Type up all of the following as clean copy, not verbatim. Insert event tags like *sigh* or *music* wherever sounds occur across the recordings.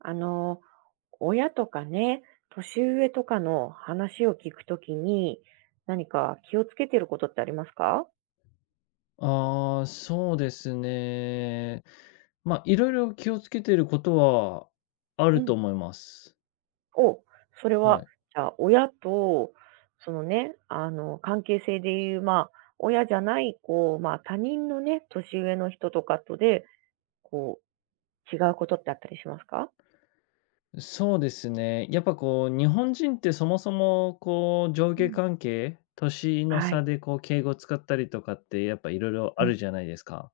あの、親とかね、年上とかの話を聞くときに、何か気をつけてることってありますか？ああ、そうですね。まあ、いろいろ気をつけていることはあうるとん。思います。お、それはは、い。じゃあ、親と、そのね、あの、関係性でいう、まあ、親じゃない、こう、まあ、他人のね、年上の人とかとで、こう、違うことってあったりしますか？そうですね。やっぱこう、日本人ってそもそもこう、上う下ん。関係、年のはい。差でこう、敬語使ったりとかってやっぱいろいろうあん。るじゃないですか。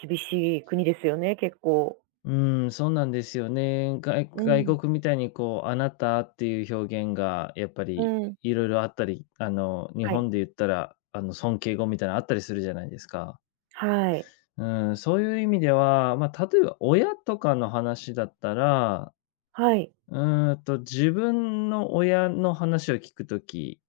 厳しい国ですよね、結構。うん、そうなんですよね。外う外ん。国みたいにこう、あなたっていう表現がやっぱうりん。いろいろあったり、あの、日はい。本で言ったら、あの、尊敬語みたいなのあったりするじゃないですか。はい。うん、そういう意味では、まあ、例えば親とかの話だったら、はい。自分の親の話を聞くとき、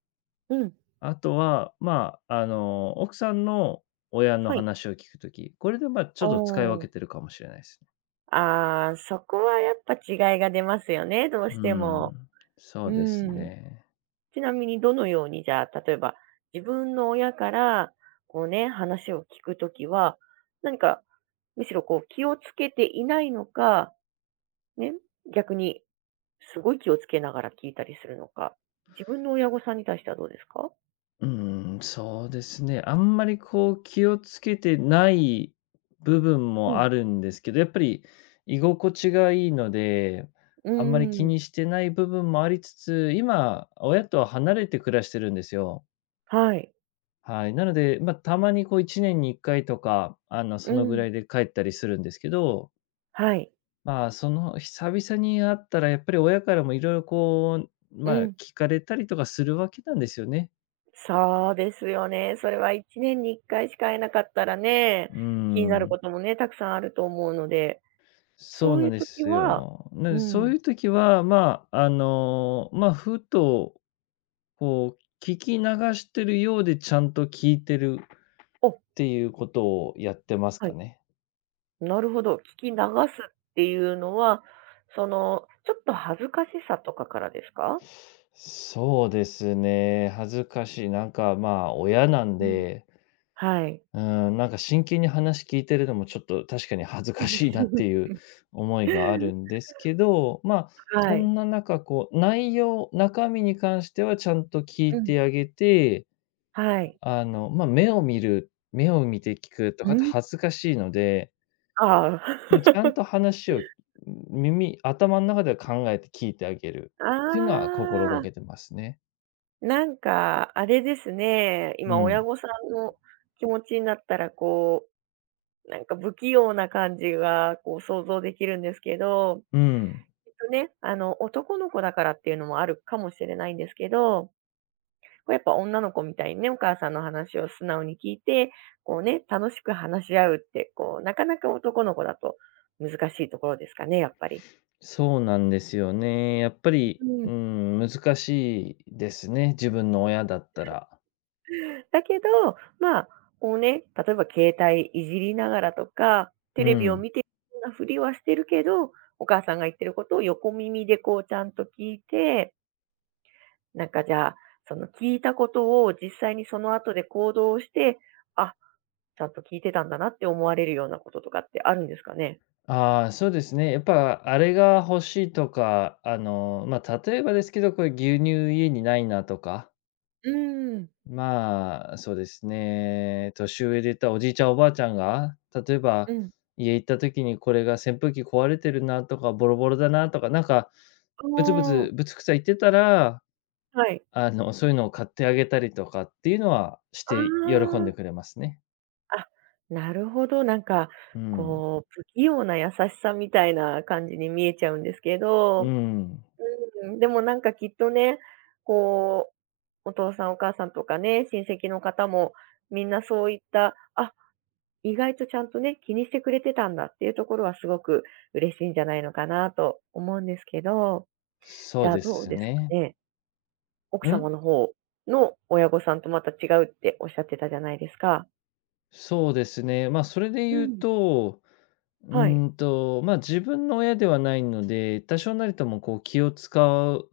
うん。あとは、まあ、あの、奥さんの親のはい。話を聞くとき、これで、まあ、ちあょっと使い分あ。けてるかもしれないですね。ああ、そこはやっぱ違いが出ますよね、どううしても。ん、そううですん。ね。ちなみにどのように、じゃあ、例えば、自分の親から、こうね、話を聞くときは、何か、むしろこう気をつけていないのか、ね、逆にすごい気をつけながら聞いたりするのか、自分の親御さんに対してはどうですか？うーそうですね。あんまりこう気をつけてない部分うもん、あるんですけど、やっぱり居心地がいいので、うあんまり気ーん。にしてない部分もありつつ、今、親とは離れて暮らしてるんですよ。はい。はい。なので、まあ、たまにこう1年に1回とか、あの、うそのぐん。らいで帰ったりするんですけど、はい。まあ、その久々に会ったらやっぱり親からもいろいろこう、うまあ、ん。聞かれたりとかするわけなんですよね。そうですよね。それは1年に1回しか会えなかったらね、うー気になるこん。ともね、たくさんあると思うので、そそううないんうで時すは、よ。なのうで、そうん。いう時は、まあ、あの、まあ、ふと、こう、聞き流してるようでちゃんと聞いてるっお、ていうことをやってますはかい。ね。なるほど、聞き流すっていうのは、その、ちょっと恥ずかしさとかからですか？そうですね、恥ずかしい。なんか、まあ、親なんうん。で、はい。うん、なんか真剣に話聞いてるのもちょっと確かに恥ずかしいなってい *laughs* う思いがあるんですけど、まあ、はそい。んな中、こう、内容中身に関してはちゃんと聞ういん。てあげて、はい。あの、まあ、目を見て聞くとうかってん？恥ずかしいので、あまあ、ちあ。ゃんと話を、耳頭の中では考えて聞いてあげるあっていうのは心があ、けてますね。なんかあれですね、う今親ん。御さんの気持ちになったらこう、なんか不器用な感じがこう想像できるんですけど、うん。きっとね、あの男の子だからっていうのもあるかもしれないんですけど、こうやっぱ女の子みたいにね、お母さんの話を素直に聞いて、こうね、楽しく話し合うって、こうなかなか男の子だと難しいところですかね、やっぱり。そうなんですよね。やっぱり、うん。うん、難しいですね、自分の親だったら。だけど、まあ、こうね、例えば携帯いじりながらとか、テうレビをん。見てるようなふりはしてるけど、お母さんが言ってることを横耳でこうちゃんと聞いて、なんかじゃあ、その聞いたことを実際にその後で行動して、あ、ちゃんと聞いてたんだなって思われるようなこととかってあるんですかね？ああ、そうですね。やっぱあれが欲しいとか、あの、まあ、例えばですけど、これ牛乳家にないなとか、うーん、まあ、そうですね。年上で言ったらおじいちゃん、おばあちゃんが、例えうば、ん。家行った時にこれが扇風機壊れてるなとか、ボロボロだなとか、なんか、あぶつぶつ、ぶあ、つくさ言ってたら、はい。あの、そういうのを買ってあげたりとかっていうのはして喜あんでくれますね。あ、あ、なるほど。なんか、うん。こう、不器用な優しさみたいな感じに見えちゃうんですけうど、ん。うん、でもなんかきっとね、こう、お父さんお母さんとかね、親戚の方もみんなそういった、あ、意外とちゃんとね、気にしてくれてたんだっていうところはすごく嬉しいんじゃないのかなと思うんですけど、そじうゃあでどうすですかね。ね。奥う様ん？の方の親御さんとまた違うっておっしゃってたじゃないですか。そうですね。ま、あそれでう言うん。と、はい。ま、自分の親ではないので、多少なりともこう気を使う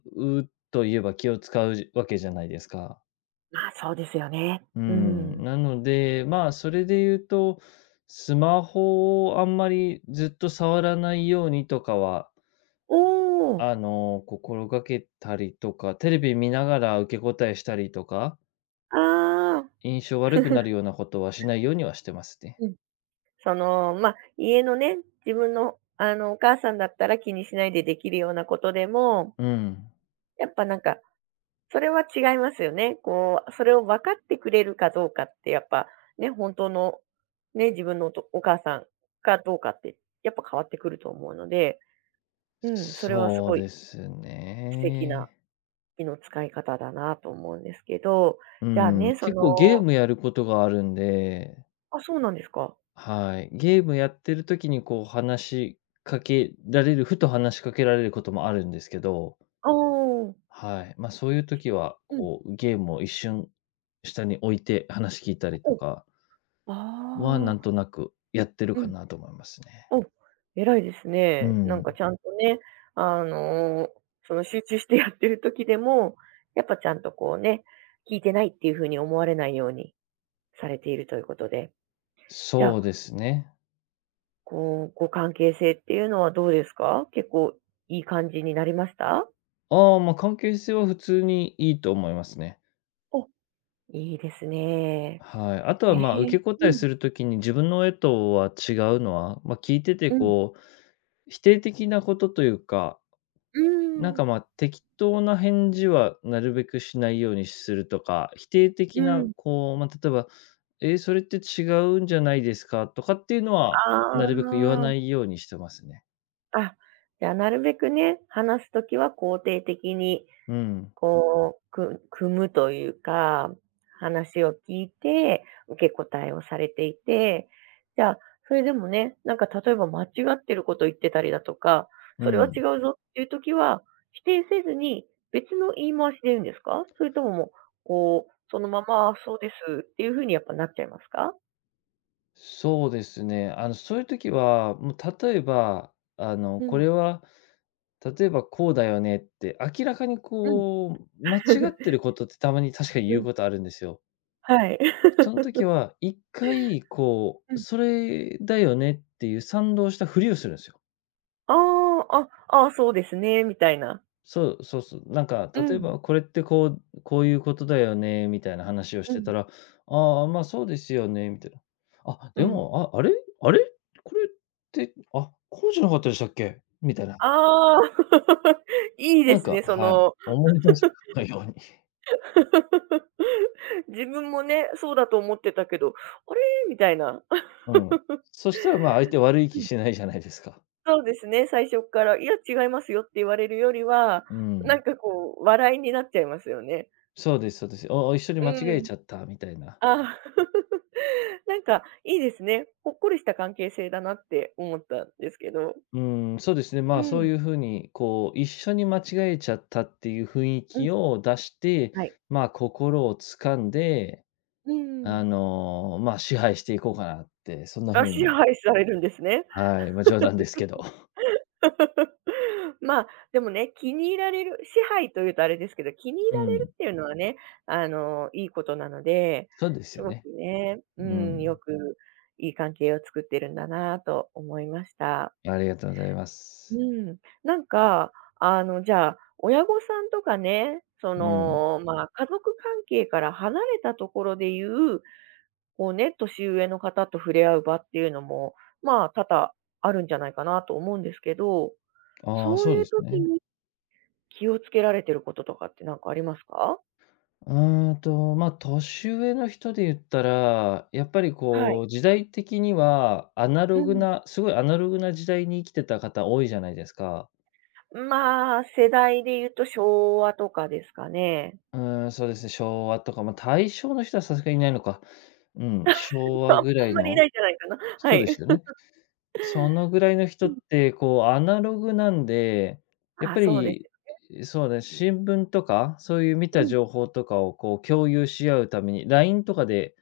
といえば気を使うわけじゃないですか。まあ、そうですよね。ううん。ん。なので、まあ、それで言うと、スマホをあんまりずっと触らないようにとかは、おー。あの、心がけたりとか、テレビ見ながら受け答えしたりとか、ああ。印象悪くなるようなことはしないようにはしてますね。うん。その、ま、あ家のね、自分のあの、お母さんだったら気にしないでできるようなことでも、うん。やっぱなんかそれは違いますよね。こう、それを分かってくれるかどうかって、やっぱ、ね、本当の、ね、自分のお母さんかどうかって、やっぱ変わってくると思うので、うん、それはすそうごいです素敵なね。気の使い方だなと思うんですけど、うじゃあん、ね、そ結構ゲーの、ムやることがあるんで、あ、そうなんですか。はい。ゲームやってる時にこう話しかけられるふと話しかけられることもあるんですけど、ああ、はい。ま、そういう時は、うん。こうゲームを一瞬下に置いて話聞いたりお、とかは、なあんあ、となくやってるうかん。なと思いますね。お、偉いですうね。なんかん。ちゃんとね、あの、その集中してやってる時でも、やっぱちゃんとこうね、聞いてないっていう風に思われないようにされているということで。じゃそあ、うですね。こう、ご関係性っていうのはどうですか？結構いい感じになりました？ああ、ま、関係性は普通にいいと思いますね。お、いいですね。はい。あとえは、え、まあ、受けう答えん、するときに自分の絵とは違うのは、まあ、聞いててうん、こう、否定的なことというか、うなんん、か、まあ、適当な返事はなるべくしないようにするとか、否定う的なん。こう、まあ、例えば、「え、それって違うんじゃないですか？」とかっていうのあは、なるべく言わあ、ないようにしてますね。あ、じゃあなるべくね、話す時は肯定的にうん。こう、組むというか、話を聞いて、受け答えをされていて、じゃあ、それでもね、なんか例えば間違ってること言ってたりだとか、うそれはん。違うぞっていう時は、否定せずに別の言い回しで言うんですか？それとももう、こう、そのまま、あ、そうですっていう風にやっぱなっちゃいますか？そうですね。あの、そういう時は、もう例えば、あの、うこん、れは例えば「こうだよね」って、明らかにうん。こう、間違って *laughs* ることってたまに確かにう言うん。ことあるんですよ。*laughs* はい。その時 *laughs* は、一回こうう、ん。*laughs* それだよねっていう賛同したふりをするんですよ。ああ、あ、ああ、そうですねみたいな。そう、そうそう。なんかう例えん、ば「これってこうこういうことだよね」みたいな話をうしてん、たら、「ああ、まあ、そうですよね」みたいな。「あ、うでん。も、あ、あれ？これって、あ、こうじゃなかったでしたっけ？」みたいな。ああ、*laughs* いいでなんすね、か、そはい、の、思い出したかのように。*laughs* 自分もね、そうだと思ってたけど、あれ？みたいな。うん。そしたら、まあ、相手悪いう気ん、し *laughs* ないじゃないですか。そうですね、最初から、いや、違いますよって言われるよりは、うなんん。かこう、笑いになっちゃいますよね。そうですそうです。おお、一緒にう間違えん。ちゃったみたいな。ああ、*laughs* なんかいいですね。ほっこりした関係性だなって思ったんですけど。うーん。そうですね、うまあ、そうん。いう風に、こう、一緒に間違えちゃったっていう雰囲うん、気を出して、はい。まあ、心を掴んで、うんうん。あの、まあ、支配していこうかなって、そんなあ、風支に、配されるんですね。はい、まあ、冗談ですけど。*laughs* まあ、でもね、気に入られる支配というとあれですけど、気に *laughs* 入うられるん。っていうのはね、あの、いいことなので、そうですすよごくね。ね、ううん、よん。くいい関係を作ってるんだなと思いました。ありがとうございまうす。ん。なんか、あの、じゃあ、親御さんとかね、そうん。の、まあ、家族関係から離れたところでいう、こうね、年上の方と触れ合う場っていうのも、まあ、多々あるんじゃないかなと思うんですけど、ああ、そうそういでうす時ね。に気をつけられてることとかってなんかありますか？うまあ、年上の人で言ったら、やっぱりはい。こう、時代的にはアナうログん。な、すごいアナログな時代に生きてた方多いじゃないですか。まあ、世代で言うと昭和とかですかね。うーん、そうですね、昭和とか、まあ、大正の人はさすがにいないのか。うん、昭 *laughs* 和あんぐらいまりいの、ないんじゃないかな。はそうですい。よね。そのぐらいのう人ん。って、こう、アナログなんで、やっあ、ぱそうです。り、そうね、新聞とか、そういう見うたん。情報とかを、こう、共有し合うために、LINE とかで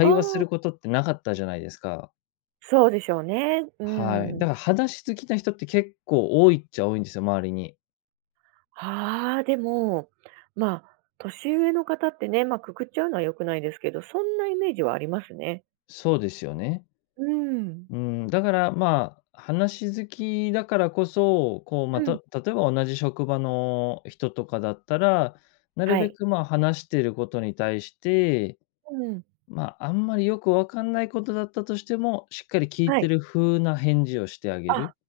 あ話すあ、ることってなかったじゃないですか。そうでしょうね。うはい。ん。だから話好きな人って結構多いっちゃ多いんですよ、周りに。ああ、でも、まあ、年上の方ってね、まあ、くくっちゃうのは良くないですけど、そんなイメージはありますね。そうですよね。うん。うん、だから、まあ、話好きだからこそ、こう、うまた、ん。例えば同じ職場の人とかだったら、なるはべい。くまあ話してることに対して、うん。まあ、あんまりよくわかんないことだったとしても、しっかり聞いはてい。る風な返事をしてあげる。あ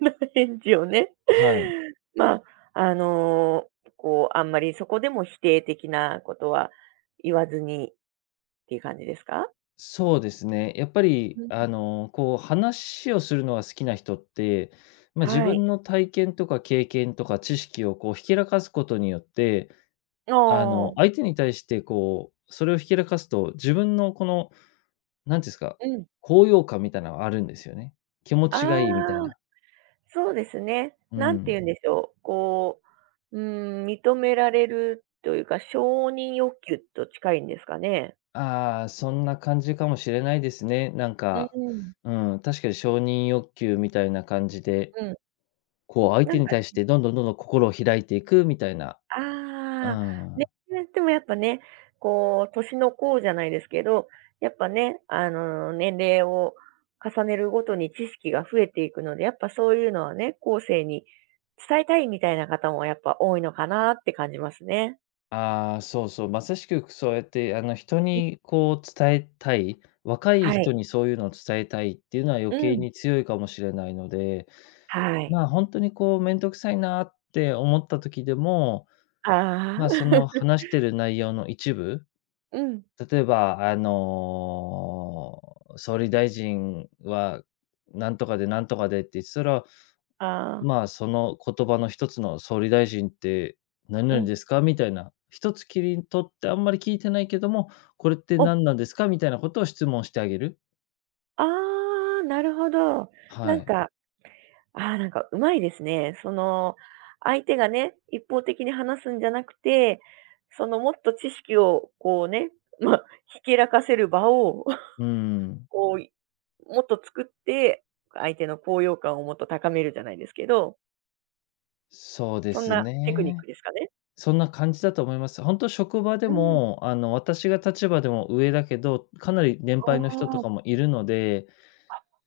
な返事をね。はい。まあ、あの、こう、あんまりそこでも否定的なことは言わずにっていう感じですか？そうですね。やっぱり、うん。あの、こう話をするのが好きな人って、まあ、自はい。分の体験とか経験とか知識をこうひけらかすことによって、ああの、相あ。手に対してこう、それをひけらかすと、自分のこの、なんていうんですか、うん。高揚感みたいなのがあるんですよね。気持あちがいいみたいあ、な。そうですね。う何てん。言うんでしょう、こう、うん、認められるというか、承認欲求と近いんですかね。ああ、そんな感じかもしれないですね。なんうか、ん、うん、確かに承認欲求みたいな感じで、うん。こう相な手んにか、対してどんどんどんどん心を開いていくみたいな。うああ、ね、ん。でもやっぱね、こう、年の功じゃないですけど、やっぱね、あの、年齢を重ねるごとに知識が増えていくので、やっぱそういうのはね、後世に伝えたいみたいな方もやっぱ多いのかなって感じますね。ああ、そうそう、まさしくそうやって、あの、人うん。にこう伝えたい、若いは人い。にそういうのを伝えたいっていうのは余う計ん。に強いかもしれないので、はい。まあ、本当にこう面倒くさいなって思った時でも、ああ。まあ、その *laughs* 話してる内容の一部、うん。例えば、あの、総理大臣はなんとかでなんとかでって言ってたら、ああ。まあ、その言葉の一つの総理大臣って何う々ん。ですか？みたいな、一つ切り取ってあんまり聞いてないけども、これってお、何なんですか？みたいなことを質問してあげる。ああ、なるほど。なはんい。か、ああ、なんかうまいですね。その、相手がね、一方的に話すんじゃなくて、そのもっと知識をこうね、*laughs* まあ、ひけらかせる場を、う *laughs* ん。こう、もっと作って、相手の高揚感をもっと高めるじゃないですけど、そうでそんすなテクニッね。クですかね？そんな感じだと思います。本当職場でうん。も、あの、私が立場でも上だけど、かなり年あ配の人とあ、かもいるので、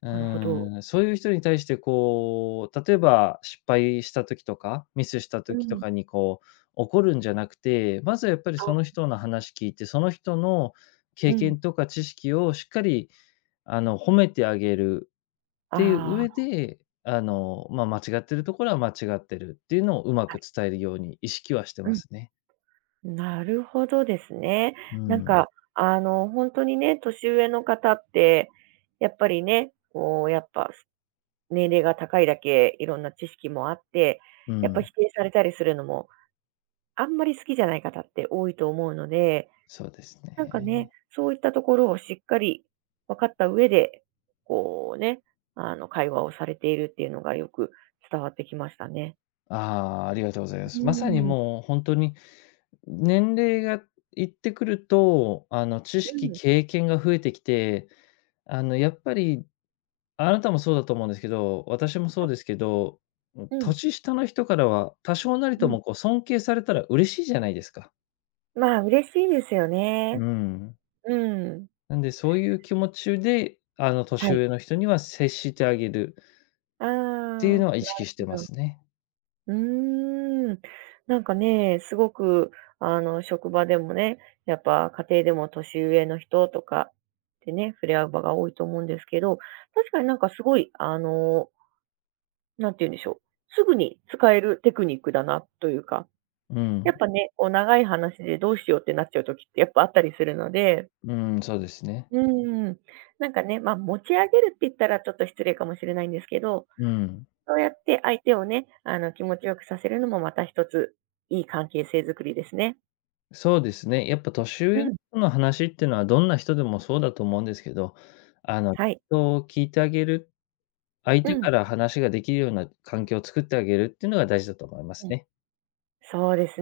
うなるほど。ーん、そういう人に対してこう、例えば失敗した時とか、ミスしたう時とん。かにこう、怒るんじゃなくて、まずはやっぱりそのあ、人の話聞いて、その人のう経ん。験とか知識をしっかり、あの、褒めてあげるっていうあ上あ、で、あの、まあ、間違ってるところは間違ってるっていうのをうまはい。く伝えるように意識はしてうまん。すね。なるほどですね。うなんん。か、あの、本当にね、年上の方って、やっぱりね、こう、やっぱ、年齢が高いだけいろんな知識もあって、うやっぱん。否定されたりするのも、あんまり好きじゃない方って多いと思うので、そうですなんかね。ね、そういったところをしっかり分かった上で、こうね、あの、会話をされているっていうのがよく伝わってきましたね。ああ、ありがとうございまうす。まさにん。もう本当に年齢がいってくると、あの、知う識、ん。経験が増えてきて、あの、やっぱり、あなたもそうだと思うんですけど、私もそはうでい。すけど、うん、うん。年下の人からは多少なりうとん。もこう尊敬されたら嬉しいじゃないですか。まあ、嬉しいですようね。ん。うん。なんでそういう気持ちで、あの、は年い。上の人には接してあげるっああ、ていなうのるは意識してほまど。すね。うーん。なんかね、すごく、あの、職場でもね、やっぱ家庭でも年上の人とかってね、触れ合う場が多いと思うんですけど、確かになんかすごい、あの、なんて言うんでしょう。すぐに使えるテクニックだなというか、うやっん。ぱね、こう長い話でどうしようってなっちゃう時ってやっぱあったりするので、うん、そうですね。うん。なんかね、ま、持ち上げるって言ったらちょっと失礼かもしれないんですけど、うん。そうやって相手をね、あの、気持ちよくさせるのもまた一つ、いい関係性づくりですね。そうですね。やっぱ年う上のん。人の話っていうのはどんな人でもそうだと思うんですけど、あの、はい。人を聞いてあげる、相う手かん。ら話ができるような環境を作ってあげるっていうのが大事だと思いますうん。ね。そうです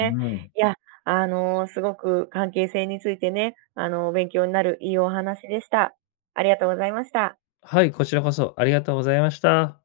うん。いや、あの、すごく関係性についてね、あの、勉強になるいいお話でした。ありがとうございました。はい、こちらこそありがとうございました。